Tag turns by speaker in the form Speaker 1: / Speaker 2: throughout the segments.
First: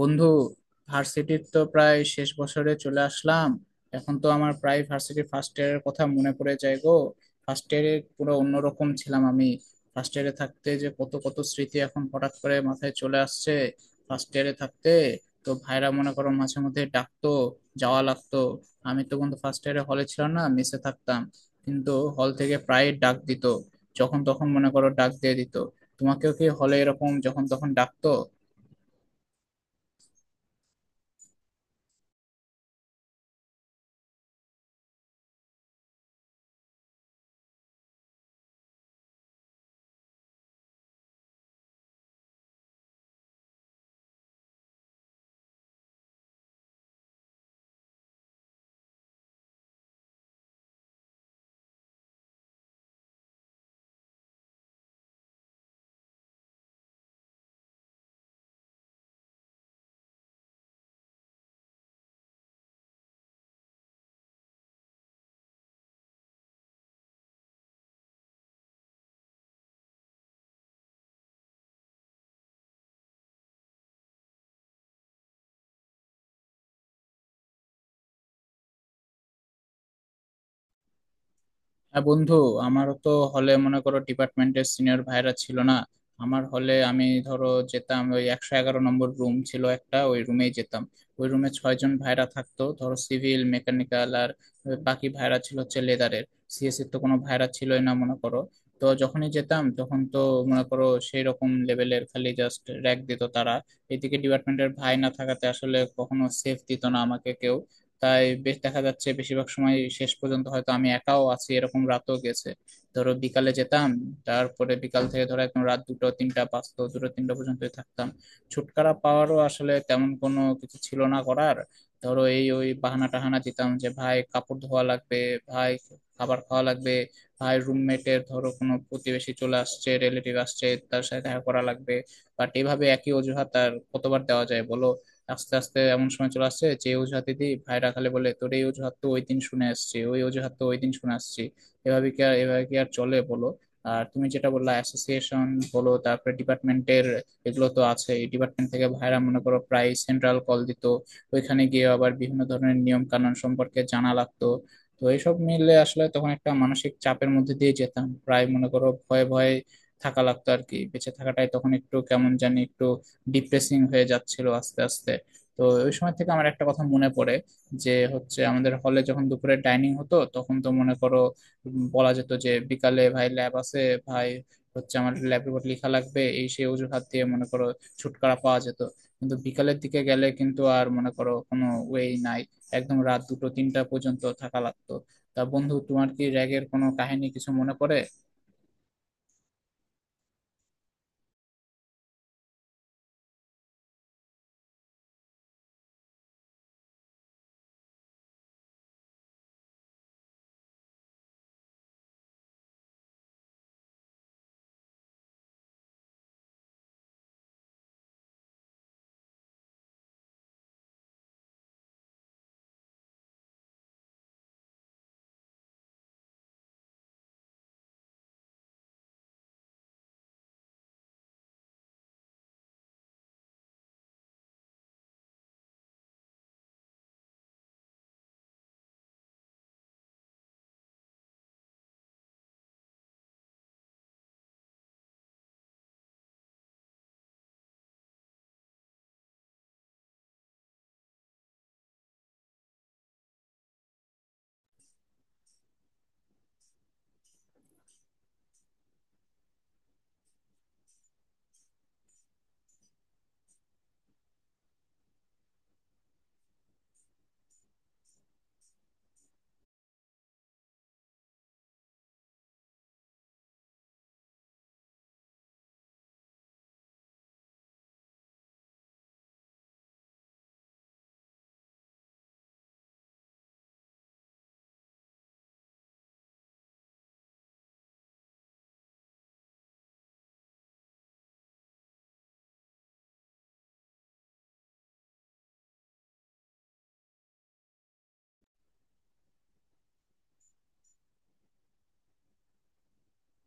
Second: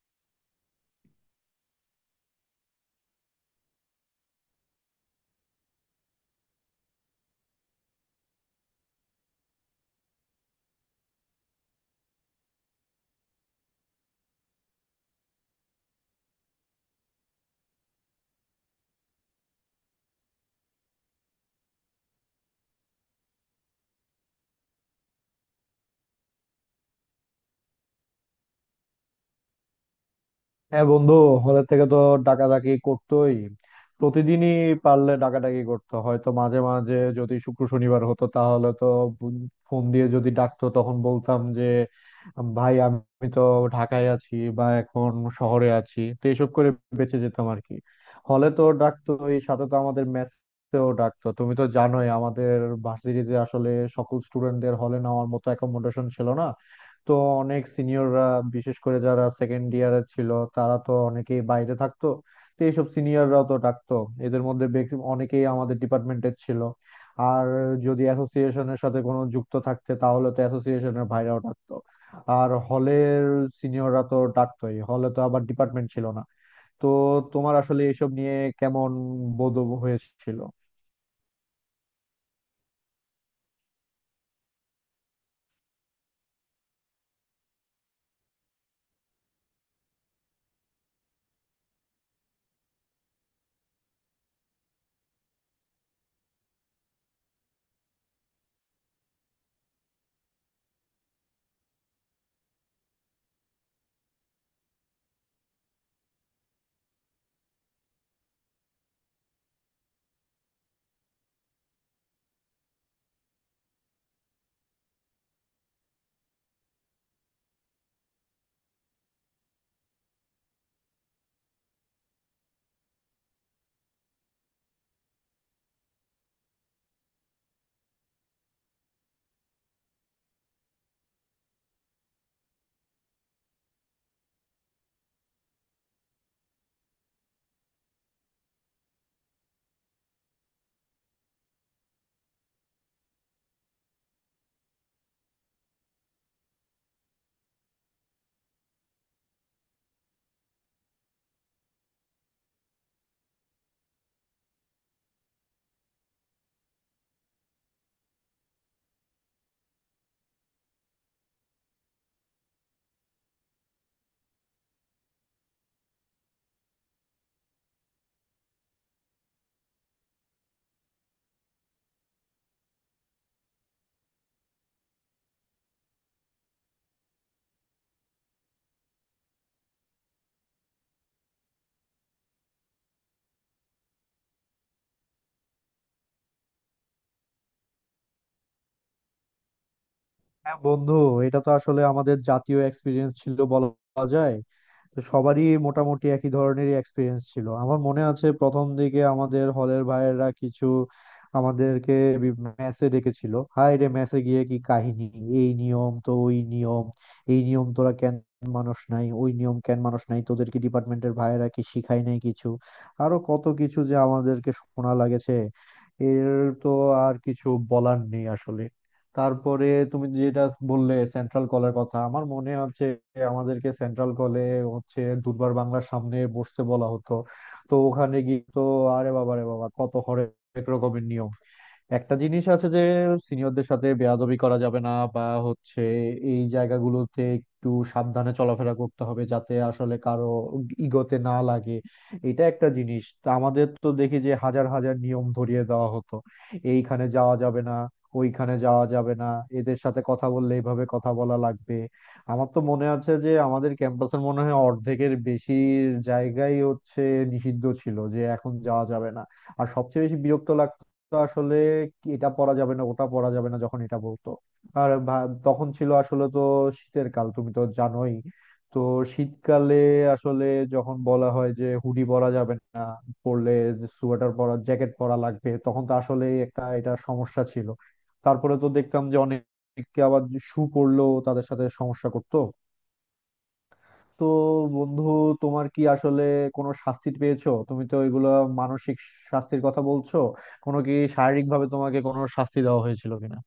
Speaker 1: বন্ধু, ভার্সিটির তো প্রায় শেষ বছরে চলে আসলাম। এখন তো আমার প্রায় ভার্সিটির ফার্স্ট ইয়ারের কথা মনে পড়ে যায় গো। ফার্স্ট ইয়ারে পুরো অন্যরকম ছিলাম আমি। ফার্স্ট ইয়ারে থাকতে যে কত কত স্মৃতি এখন হঠাৎ করে মাথায় চলে আসছে। ফার্স্ট ইয়ারে থাকতে তো ভাইরা মনে করো মাঝে মধ্যে ডাকতো, যাওয়া লাগতো। আমি তো বন্ধু ফার্স্ট ইয়ারে হলে ছিলাম না, মেসে থাকতাম। কিন্তু হল থেকে প্রায় ডাক দিত, যখন তখন মনে করো ডাক দিয়ে দিত। তোমাকেও কি হলে এরকম যখন তখন ডাকতো?
Speaker 2: হ্যাঁ বন্ধু, হলের থেকে তো ডাকাডাকি করতোই, প্রতিদিনই পারলে ডাকাডাকি করতো। হয়তো মাঝে মাঝে যদি শুক্র শনিবার হতো তাহলে তো ফোন দিয়ে যদি ডাকতো তখন বলতাম যে ভাই, আমি তো ঢাকায় আছি বা এখন শহরে আছি। তো এসব করে বেঁচে যেতাম আর কি। হলে তো ডাকতোই, সাথে তো আমাদের মেসেও ডাকতো। তুমি তো জানোই, আমাদের ভার্সিটিতে আসলে সকল স্টুডেন্টদের হলে নেওয়ার মতো অ্যাকোমোডেশন ছিল না। তো অনেক সিনিয়ররা, বিশেষ করে যারা সেকেন্ড ইয়ারের ছিল, তারা তো অনেকেই বাইরে থাকতো। তো এইসব সিনিয়ররাও তো ডাকতো। এদের মধ্যে অনেকেই আমাদের ডিপার্টমেন্টের ছিল। আর যদি অ্যাসোসিয়েশনের সাথে কোনো যুক্ত থাকতে তাহলে তো অ্যাসোসিয়েশনের ভাইরাও ডাকতো। আর হলের সিনিয়ররা তো ডাকতোই, হলে তো আবার ডিপার্টমেন্ট ছিল না। তো তোমার আসলে এসব নিয়ে কেমন বোধ হয়েছিল?
Speaker 1: হ্যাঁ বন্ধু, আমারও তো হলে মনে করো ডিপার্টমেন্টের সিনিয়র ভাইরা ছিল না। আমার হলে আমি ধরো যেতাম ওই 111 নম্বর রুম ছিল একটা, ওই রুমেই যেতাম। ওই রুমে ছয়জন ভাইরা থাকতো, ধরো সিভিল মেকানিক্যাল আর ওই বাকি ভাইরা ছিল হচ্ছে লেদারের। সিএসসি তো কোনো ভাইরা ছিলই না মনে করো। তো যখনই যেতাম তখন তো মনে করো সেই রকম লেভেলের খালি জাস্ট র্যাগ দিত তারা। এদিকে ডিপার্টমেন্টের ভাই না থাকাতে আসলে কখনো সেফ দিত না আমাকে কেউ। তাই বেশ দেখা যাচ্ছে বেশিরভাগ সময় শেষ পর্যন্ত হয়তো আমি একাও আছি, এরকম রাতও গেছে। ধরো বিকালে যেতাম, তারপরে বিকাল থেকে ধরো একদম রাত দুটো তিনটা পাঁচটা দুটো তিনটা পর্যন্তই থাকতাম। ছুটকারা পাওয়ারও আসলে তেমন কোনো কিছু ছিল না করার। ধরো এই ওই বাহানা টাহানা দিতাম যে, ভাই কাপড় ধোয়া লাগবে, ভাই খাবার খাওয়া লাগবে, ভাই রুমমেটের ধরো কোনো প্রতিবেশী চলে আসছে, রিলেটিভ আসছে, তার সাথে দেখা করা লাগবে। বাট এইভাবে একই অজুহাত আর কতবার দেওয়া যায় বলো। আস্তে আস্তে এমন সময় চলে আসছে যে অজুহাত দিদি ভাইরা খালি বলে, তোর এই অজুহাত তো ওই দিন শুনে আসছি, ওই অজুহাত তো ওই দিন শুনে আসছি। এভাবে কি আর চলে বলো। আর তুমি যেটা বললা অ্যাসোসিয়েশন, বলো তারপরে ডিপার্টমেন্টের, এগুলো তো আছে। ডিপার্টমেন্ট থেকে ভাইরা মনে করো প্রায় সেন্ট্রাল কল দিত। ওইখানে গিয়ে আবার বিভিন্ন ধরনের নিয়ম কানুন সম্পর্কে জানা লাগতো। তো এইসব মিলে আসলে তখন একটা মানসিক চাপের মধ্যে দিয়ে যেতাম, প্রায় মনে করো ভয়ে ভয়ে থাকা লাগতো আর কি। বেঁচে থাকাটাই তখন একটু কেমন জানি একটু ডিপ্রেসিং হয়ে যাচ্ছিল আস্তে আস্তে। তো ওই সময় থেকে আমার একটা কথা মনে পড়ে, যে হচ্ছে আমাদের হলে যখন দুপুরে ডাইনিং হতো তখন তো মনে করো বলা যেত যে বিকালে ভাই ল্যাব আছে, ভাই হচ্ছে আমার ল্যাব রিপোর্ট লেখা লাগবে, এই সেই অজুহাত দিয়ে মনে করো ছুটকারা পাওয়া যেত। কিন্তু বিকালের দিকে গেলে কিন্তু আর মনে করো কোনো ওয়েই নাই। একদম রাত দুটো তিনটা পর্যন্ত থাকা লাগতো। তা বন্ধু, তোমার কি র্যাগের কোনো কাহিনী কিছু মনে পড়ে?
Speaker 2: হ্যাঁ বন্ধু, এটা তো আসলে আমাদের জাতীয় এক্সপিরিয়েন্স ছিল বলা যায়। তো সবারই মোটামুটি একই ধরনেরই এক্সপিরিয়েন্স ছিল। আমার মনে আছে প্রথম দিকে আমাদের হলের ভাইয়েরা কিছু আমাদেরকে মেসে ডেকেছিল। হাই রে, মেসে গিয়ে কি কাহিনী! এই নিয়ম তো ওই নিয়ম, এই নিয়ম তোরা কেন মানুষ নাই, ওই নিয়ম কেন মানুষ নাই, তোদেরকে ডিপার্টমেন্টের ভাইয়েরা কি শিখায় নাই কিছু? আরো কত কিছু যে আমাদেরকে শোনা লাগেছে, এর তো আর কিছু বলার নেই আসলে। তারপরে তুমি যেটা বললে সেন্ট্রাল কলের কথা, আমার মনে আছে আমাদেরকে সেন্ট্রাল কলে হচ্ছে দুর্বার বাংলার সামনে বসতে বলা হতো। তো ওখানে গিয়ে তো আরে বাবা রে বাবা, কত হরেক রকমের নিয়ম। একটা জিনিস আছে যে সিনিয়রদের সাথে বেয়াদবি করা যাবে না, বা হচ্ছে এই জায়গাগুলোতে একটু সাবধানে চলাফেরা করতে হবে যাতে আসলে কারো ইগোতে না লাগে। এটা একটা জিনিস। তা আমাদের তো দেখি যে হাজার হাজার নিয়ম ধরিয়ে দেওয়া হতো। এইখানে যাওয়া যাবে না, ওইখানে যাওয়া যাবে না, এদের সাথে কথা বললে এইভাবে কথা বলা লাগবে। আমার তো মনে আছে যে আমাদের ক্যাম্পাসের মনে হয় অর্ধেকের বেশি জায়গাই হচ্ছে নিষিদ্ধ ছিল, যে এখন যাওয়া যাবে না। আর সবচেয়ে বেশি বিরক্ত লাগতো তো আসলে এটা পরা যাবে না, ওটা পরা যাবে না যখন এটা বলতো। আর তখন ছিল আসলে তো শীতের কাল, তুমি তো জানোই। তো শীতকালে আসলে যখন বলা হয় যে হুডি পরা যাবে না, পরলে সোয়েটার পরা, জ্যাকেট পরা লাগবে, তখন তো আসলে একটা এটা সমস্যা ছিল। তারপরে তো দেখতাম যে অনেকে আবার শু পরলেও তাদের সাথে সমস্যা করতো। তো বন্ধু, তোমার কি আসলে কোনো শাস্তি পেয়েছো? তুমি তো এগুলো মানসিক শাস্তির কথা বলছো, কোনো কি শারীরিক ভাবে তোমাকে কোনো শাস্তি দেওয়া হয়েছিল কিনা?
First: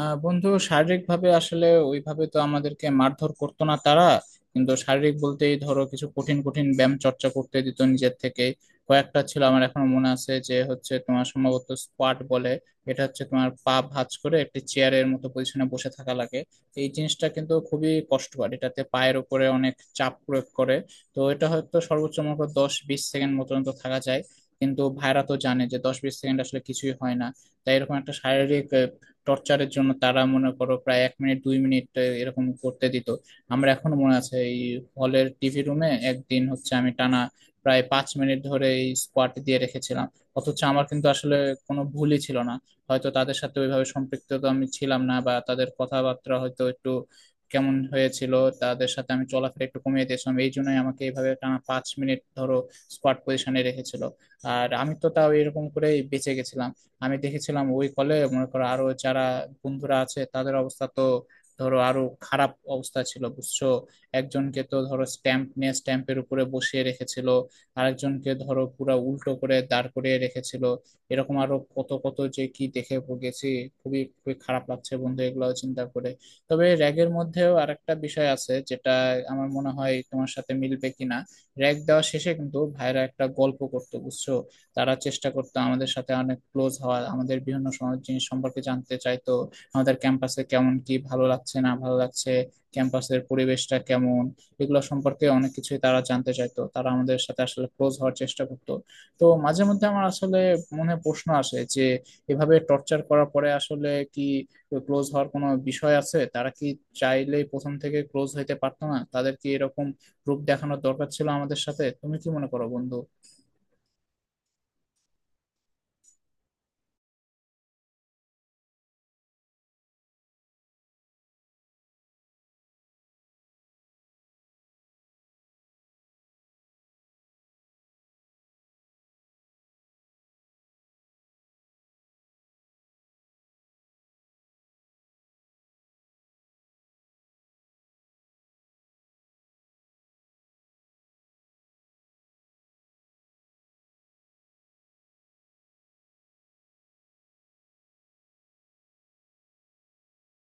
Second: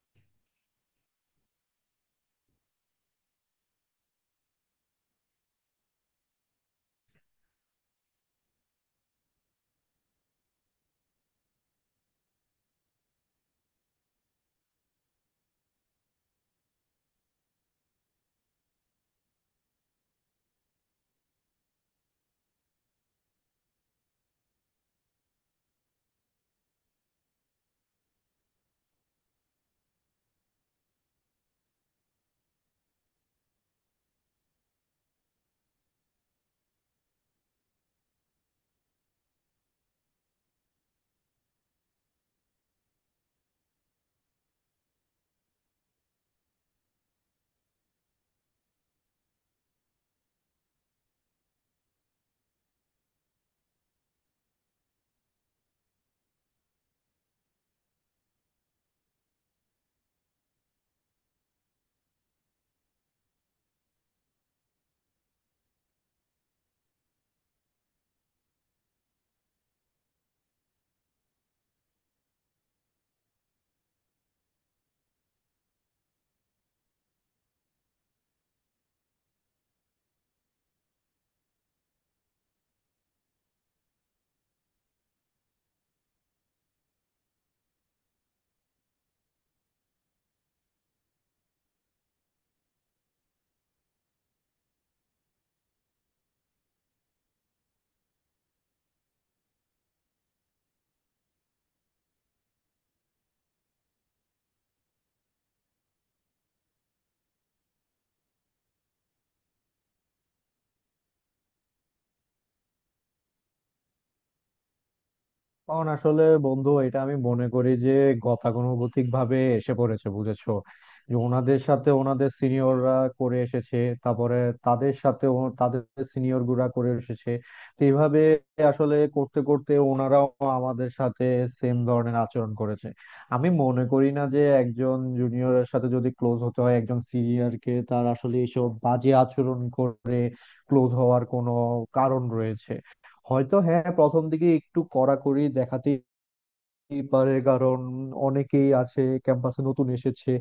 Speaker 1: বন্ধু, শারীরিক ভাবে আসলে ওইভাবে তো আমাদেরকে মারধর করতো না তারা। কিন্তু শারীরিক বলতেই ধরো কিছু কঠিন কঠিন ব্যায়াম চর্চা করতে দিত নিজের থেকে। কয়েকটা ছিল আমার এখনো মনে আছে, যে হচ্ছে তোমার সম্ভবত স্কোয়াট বলে। এটা হচ্ছে তোমার পা ভাঁজ করে একটি চেয়ারের মতো পজিশনে বসে থাকা লাগে। এই জিনিসটা কিন্তু খুবই কষ্টকর, এটাতে পায়ের উপরে অনেক চাপ প্রয়োগ করে। তো এটা হয়তো সর্বোচ্চ মনে করো 10-20 সেকেন্ড মতো তো থাকা যায়। কিন্তু ভাইরা তো জানে যে 10-20 সেকেন্ড আসলে কিছুই হয় না। তাই এরকম একটা শারীরিক টর্চারের জন্য তারা মনে করো প্রায় 1 মিনিট 2 মিনিট এরকম করতে দিত। আমরা এখনো মনে আছে এই হলের টিভি রুমে একদিন হচ্ছে আমি টানা প্রায় 5 মিনিট ধরে এই স্কোয়াড দিয়ে রেখেছিলাম। অথচ আমার কিন্তু আসলে কোনো ভুলই ছিল না। হয়তো তাদের সাথে ওইভাবে সম্পৃক্ত তো আমি ছিলাম না, বা তাদের কথাবার্তা হয়তো একটু কেমন হয়েছিল, তাদের সাথে আমি চলাফেরা একটু কমিয়ে দিয়েছিলাম, এই জন্যই আমাকে এইভাবে টানা 5 মিনিট ধরো স্কোয়াড পজিশনে রেখেছিল। আর আমি তো তাও এরকম করে বেঁচে গেছিলাম। আমি দেখেছিলাম ওই কলে মনে করো আরো যারা বন্ধুরা আছে তাদের অবস্থা তো ধরো আরো খারাপ অবস্থা ছিল বুঝছো। একজনকে তো ধরো স্ট্যাম্প নিয়ে স্ট্যাম্পের উপরে বসিয়ে রেখেছিল, আরেকজনকে ধরো পুরা উল্টো করে দাঁড় করিয়ে রেখেছিল। এরকম আরো কত কত যে কি দেখে গেছি। খুবই খুবই খারাপ লাগছে বন্ধু এগুলো চিন্তা করে। তবে র্যাগের মধ্যেও আরেকটা বিষয় আছে, যেটা আমার মনে হয় তোমার সাথে মিলবে কিনা। র্যাগ দেওয়া শেষে কিন্তু ভাইরা একটা গল্প করতো বুঝছো। তারা চেষ্টা করতো আমাদের সাথে অনেক ক্লোজ হওয়ার, আমাদের বিভিন্ন সমাজ জিনিস সম্পর্কে জানতে চাইতো। আমাদের ক্যাম্পাসে কেমন, কি ভালো লাগছে না ভালো লাগছে, ক্যাম্পাসের পরিবেশটা কেমন, এগুলো সম্পর্কে অনেক কিছুই তারা জানতে চাইতো। তারা আমাদের সাথে আসলে ক্লোজ হওয়ার চেষ্টা করতো। তো মাঝে মধ্যে আমার আসলে মনে প্রশ্ন আসে যে, এভাবে টর্চার করার পরে আসলে কি ক্লোজ হওয়ার কোনো বিষয় আছে? তারা কি চাইলেই প্রথম থেকে ক্লোজ হইতে পারতো না? তাদের কি এরকম রূপ দেখানোর দরকার ছিল আমাদের সাথে? তুমি কি মনে করো বন্ধু?
Speaker 2: কারণ আসলে বন্ধু, এটা আমি মনে করি যে গতানুগতিক ভাবে এসে পড়েছে বুঝেছো। যে ওনাদের সাথে ওনাদের সিনিয়ররা করে এসেছে, তারপরে তাদের সাথে তাদের সিনিয়র গুলা করে এসেছে। তো এইভাবে আসলে করতে করতে ওনারাও আমাদের সাথে সেম ধরনের আচরণ করেছে। আমি মনে করি না যে একজন জুনিয়রের সাথে যদি ক্লোজ হতে হয় একজন সিনিয়রকে, তার আসলে এইসব বাজে আচরণ করে ক্লোজ হওয়ার কোনো কারণ রয়েছে। হয়তো হ্যাঁ, প্রথম দিকে একটু কড়াকড়ি দেখাতেই হতেই পারে, কারণ অনেকেই আছে ক্যাম্পাসে নতুন এসেছে।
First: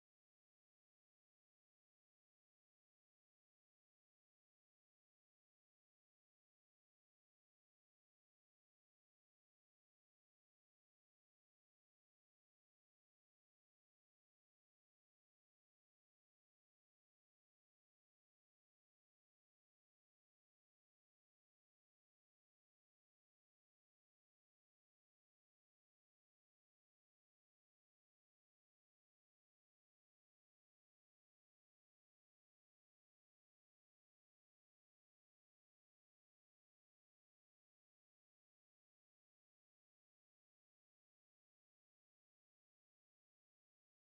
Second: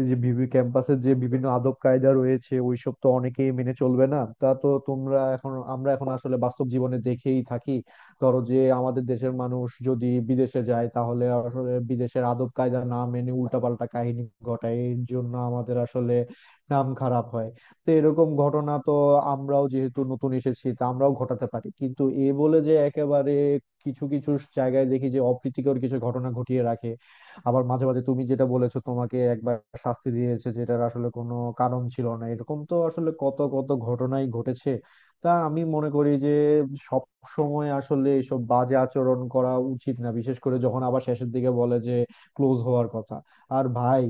Speaker 2: এই যে ক্যাম্পাসে যে বিভিন্ন আদব কায়দা রয়েছে, ওইসব তো অনেকেই মেনে চলবে না। তা তো তোমরা এখন আমরা এখন আসলে বাস্তব জীবনে দেখেই থাকি। ধরো যে আমাদের দেশের মানুষ যদি বিদেশে যায় তাহলে আসলে বিদেশের আদব কায়দা না মেনে উল্টাপাল্টা কাহিনী ঘটায়, এর জন্য আমাদের আসলে নাম খারাপ হয়। তো এরকম ঘটনা তো আমরাও যেহেতু নতুন এসেছি, তা আমরাও ঘটাতে পারি। কিন্তু এ বলে যে একেবারে কিছু কিছু জায়গায় দেখি যে অপ্রীতিকর কিছু ঘটনা ঘটিয়ে রাখে। আবার মাঝে মাঝে তুমি যেটা বলেছো, তোমাকে একবার শাস্তি দিয়েছে যেটার আসলে কোনো কারণ ছিল না, এরকম তো আসলে কত কত ঘটনাই ঘটেছে। তা আমি মনে করি যে সব সময় আসলে এসব বাজে আচরণ করা উচিত না, বিশেষ করে যখন আবার শেষের দিকে বলে যে ক্লোজ হওয়ার কথা। আর ভাই,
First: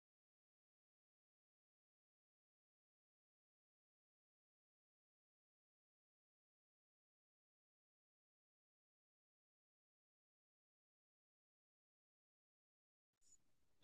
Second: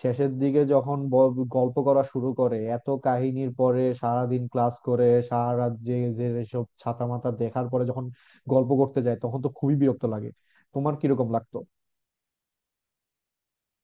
Speaker 2: শেষের দিকে যখন গল্প করা শুরু করে, এত কাহিনীর পরে, সারাদিন ক্লাস করে সারা রাত জেগে যে এসব ছাতা মাথা দেখার পরে যখন গল্প করতে যায় তখন তো খুবই বিরক্ত লাগে। তোমার কিরকম লাগতো?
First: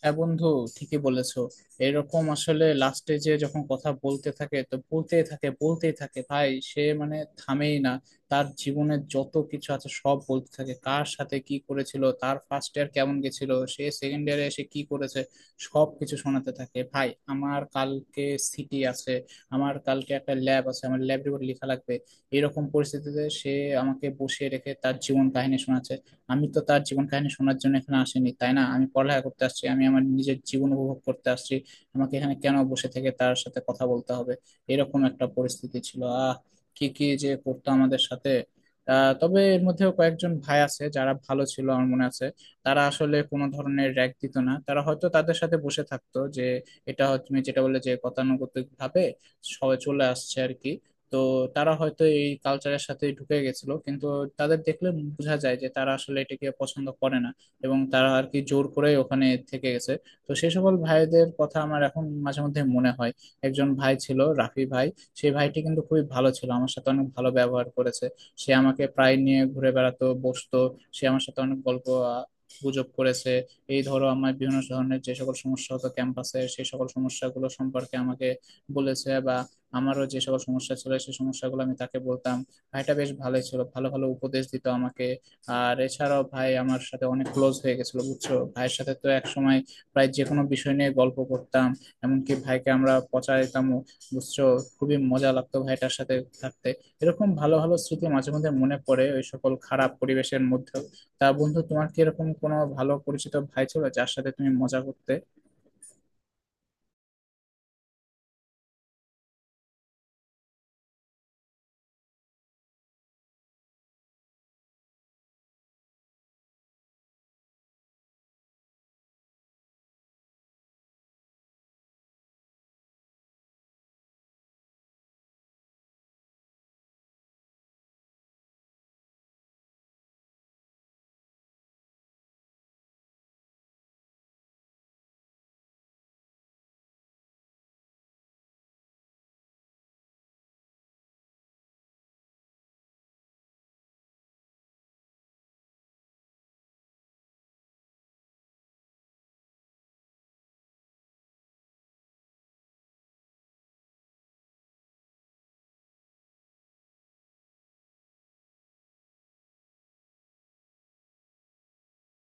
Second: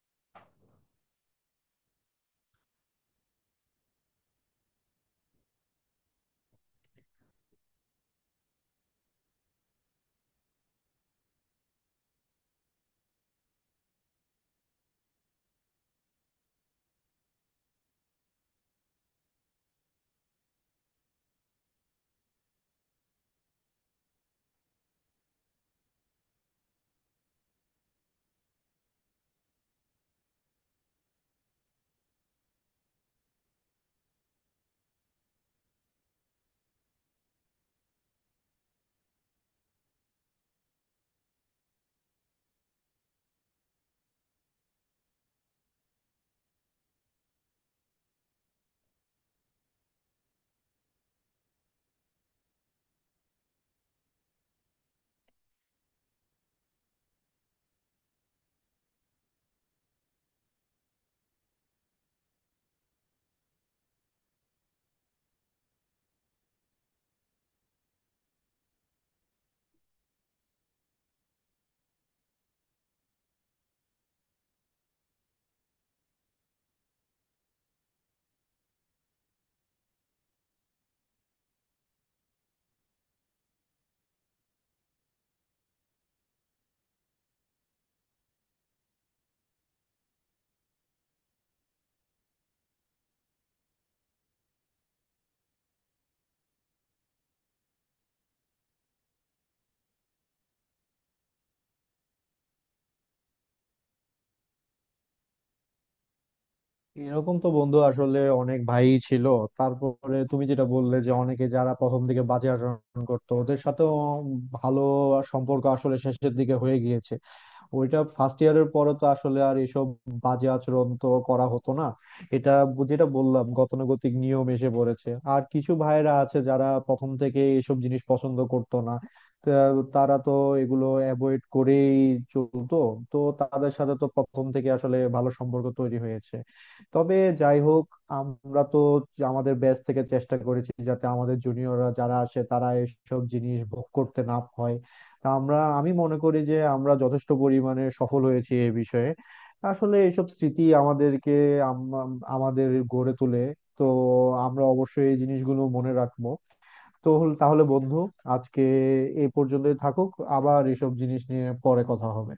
Speaker 1: হ্যাঁ বন্ধু, ঠিকই বলেছো। এরকম আসলে লাস্টে যে যখন কথা বলতে থাকে তো বলতেই থাকে বলতেই থাকে, ভাই সে মানে থামেই না। তার জীবনের যত কিছু আছে সব বলতে থাকে, কার সাথে কি করেছিল, তার ফার্স্ট ইয়ার কেমন গেছিল, সে সেকেন্ড ইয়ারে এসে কি করেছে, সব কিছু শোনাতে থাকে। ভাই আমার কালকে সিটি আছে, আমার কালকে একটা ল্যাব আছে, আমার ল্যাব রিপোর্ট লেখা লাগবে, এরকম পরিস্থিতিতে সে আমাকে বসিয়ে রেখে তার জীবন কাহিনী শোনাচ্ছে। আমি তো তার জীবন কাহিনী শোনার জন্য এখানে আসিনি, তাই না? আমি পড়ালেখা করতে আসছি, আমি আমার নিজের জীবন উপভোগ করতে আসছি। আমাকে এখানে কেন বসে থেকে তার সাথে কথা বলতে হবে? এরকম একটা পরিস্থিতি ছিল। কি কি যে করতো আমাদের সাথে। তবে এর মধ্যেও কয়েকজন ভাই আছে যারা ভালো ছিল আমার মনে আছে। তারা আসলে কোনো ধরনের র্যাগ দিত না। তারা হয়তো তাদের সাথে বসে থাকতো যে, এটা হয়তো তুমি যেটা বললে যে গতানুগতিক ভাবে সবাই চলে আসছে আর কি। তো তারা হয়তো এই কালচারের সাথে ঢুকে গেছিল, কিন্তু তাদের দেখলে বোঝা যায় যে তারা আসলে এটাকে পছন্দ করে না, এবং তারা আর কি জোর করে ওখানে থেকে গেছে। তো সেই সকল ভাইদের কথা আমার এখন মাঝে মধ্যে মনে হয়। একজন ভাই ছিল রাফি ভাই। সেই ভাইটি কিন্তু খুবই ভালো ছিল, আমার সাথে অনেক ভালো ব্যবহার করেছে। সে আমাকে প্রায় নিয়ে ঘুরে বেড়াতো, বসতো, সে আমার সাথে অনেক গল্প আহ, গুজব করেছে। এই ধরো আমার বিভিন্ন ধরনের যে সকল সমস্যা হতো ক্যাম্পাসে সেই সকল সমস্যাগুলো সম্পর্কে আমাকে বলেছে, বা আমারও যে সকল সমস্যা ছিল সেই সমস্যাগুলো আমি তাকে বলতাম। ভাইটা বেশ ভালোই ছিল, ভালো ভালো উপদেশ দিত আমাকে। আর এছাড়াও ভাই আমার সাথে অনেক ক্লোজ হয়ে গেছিল বুঝছো, ভাইয়ের সাথে তো এক সময় প্রায় যে কোনো বিষয় নিয়ে গল্প করতাম। এমনকি ভাইকে আমরা পচা দিতামও বুঝছো। খুবই মজা লাগতো ভাইটার সাথে থাকতে। এরকম ভালো ভালো স্মৃতি মাঝে মধ্যে মনে পড়ে ওই সকল খারাপ পরিবেশের মধ্যেও। তা বন্ধু, তোমার কি এরকম কোনো ভালো পরিচিত ভাই ছিল যার সাথে তুমি মজা করতে?
Speaker 2: এরকম তো বন্ধু আসলে অনেক ভাই ছিল। তারপরে তুমি যেটা বললে যে অনেকে যারা প্রথম দিকে বাজে আচরণ করতো, ওদের সাথেও ভালো সম্পর্ক আসলে শেষের দিকে হয়ে গিয়েছে। ওইটা ফার্স্ট ইয়ারের পরে তো আসলে আর এসব বাজে আচরণ তো করা হতো না। এটা যেটা বললাম গতানুগতিক নিয়ম এসে পড়েছে। আর কিছু ভাইরা আছে যারা প্রথম থেকে এসব জিনিস পছন্দ করতো না, তা তারা তো এগুলো অ্যাভয়েড করেই চলতো। তো তাদের সাথে তো প্রথম থেকে আসলে ভালো সম্পর্ক তৈরি হয়েছে। তবে যাই হোক, আমরা তো আমাদের ব্যাচ থেকে চেষ্টা করেছি যাতে আমাদের জুনিয়ররা যারা আসে তারা এসব জিনিস ভোগ করতে না হয়। তা আমি মনে করি যে আমরা যথেষ্ট পরিমাণে সফল হয়েছি এই বিষয়ে। আসলে এইসব স্মৃতি আমাদেরকে, আমাদের গড়ে তোলে। তো আমরা অবশ্যই এই জিনিসগুলো মনে রাখবো। তো তাহলে বন্ধু, আজকে এই পর্যন্তই থাকুক। আবার এসব জিনিস নিয়ে পরে কথা হবে।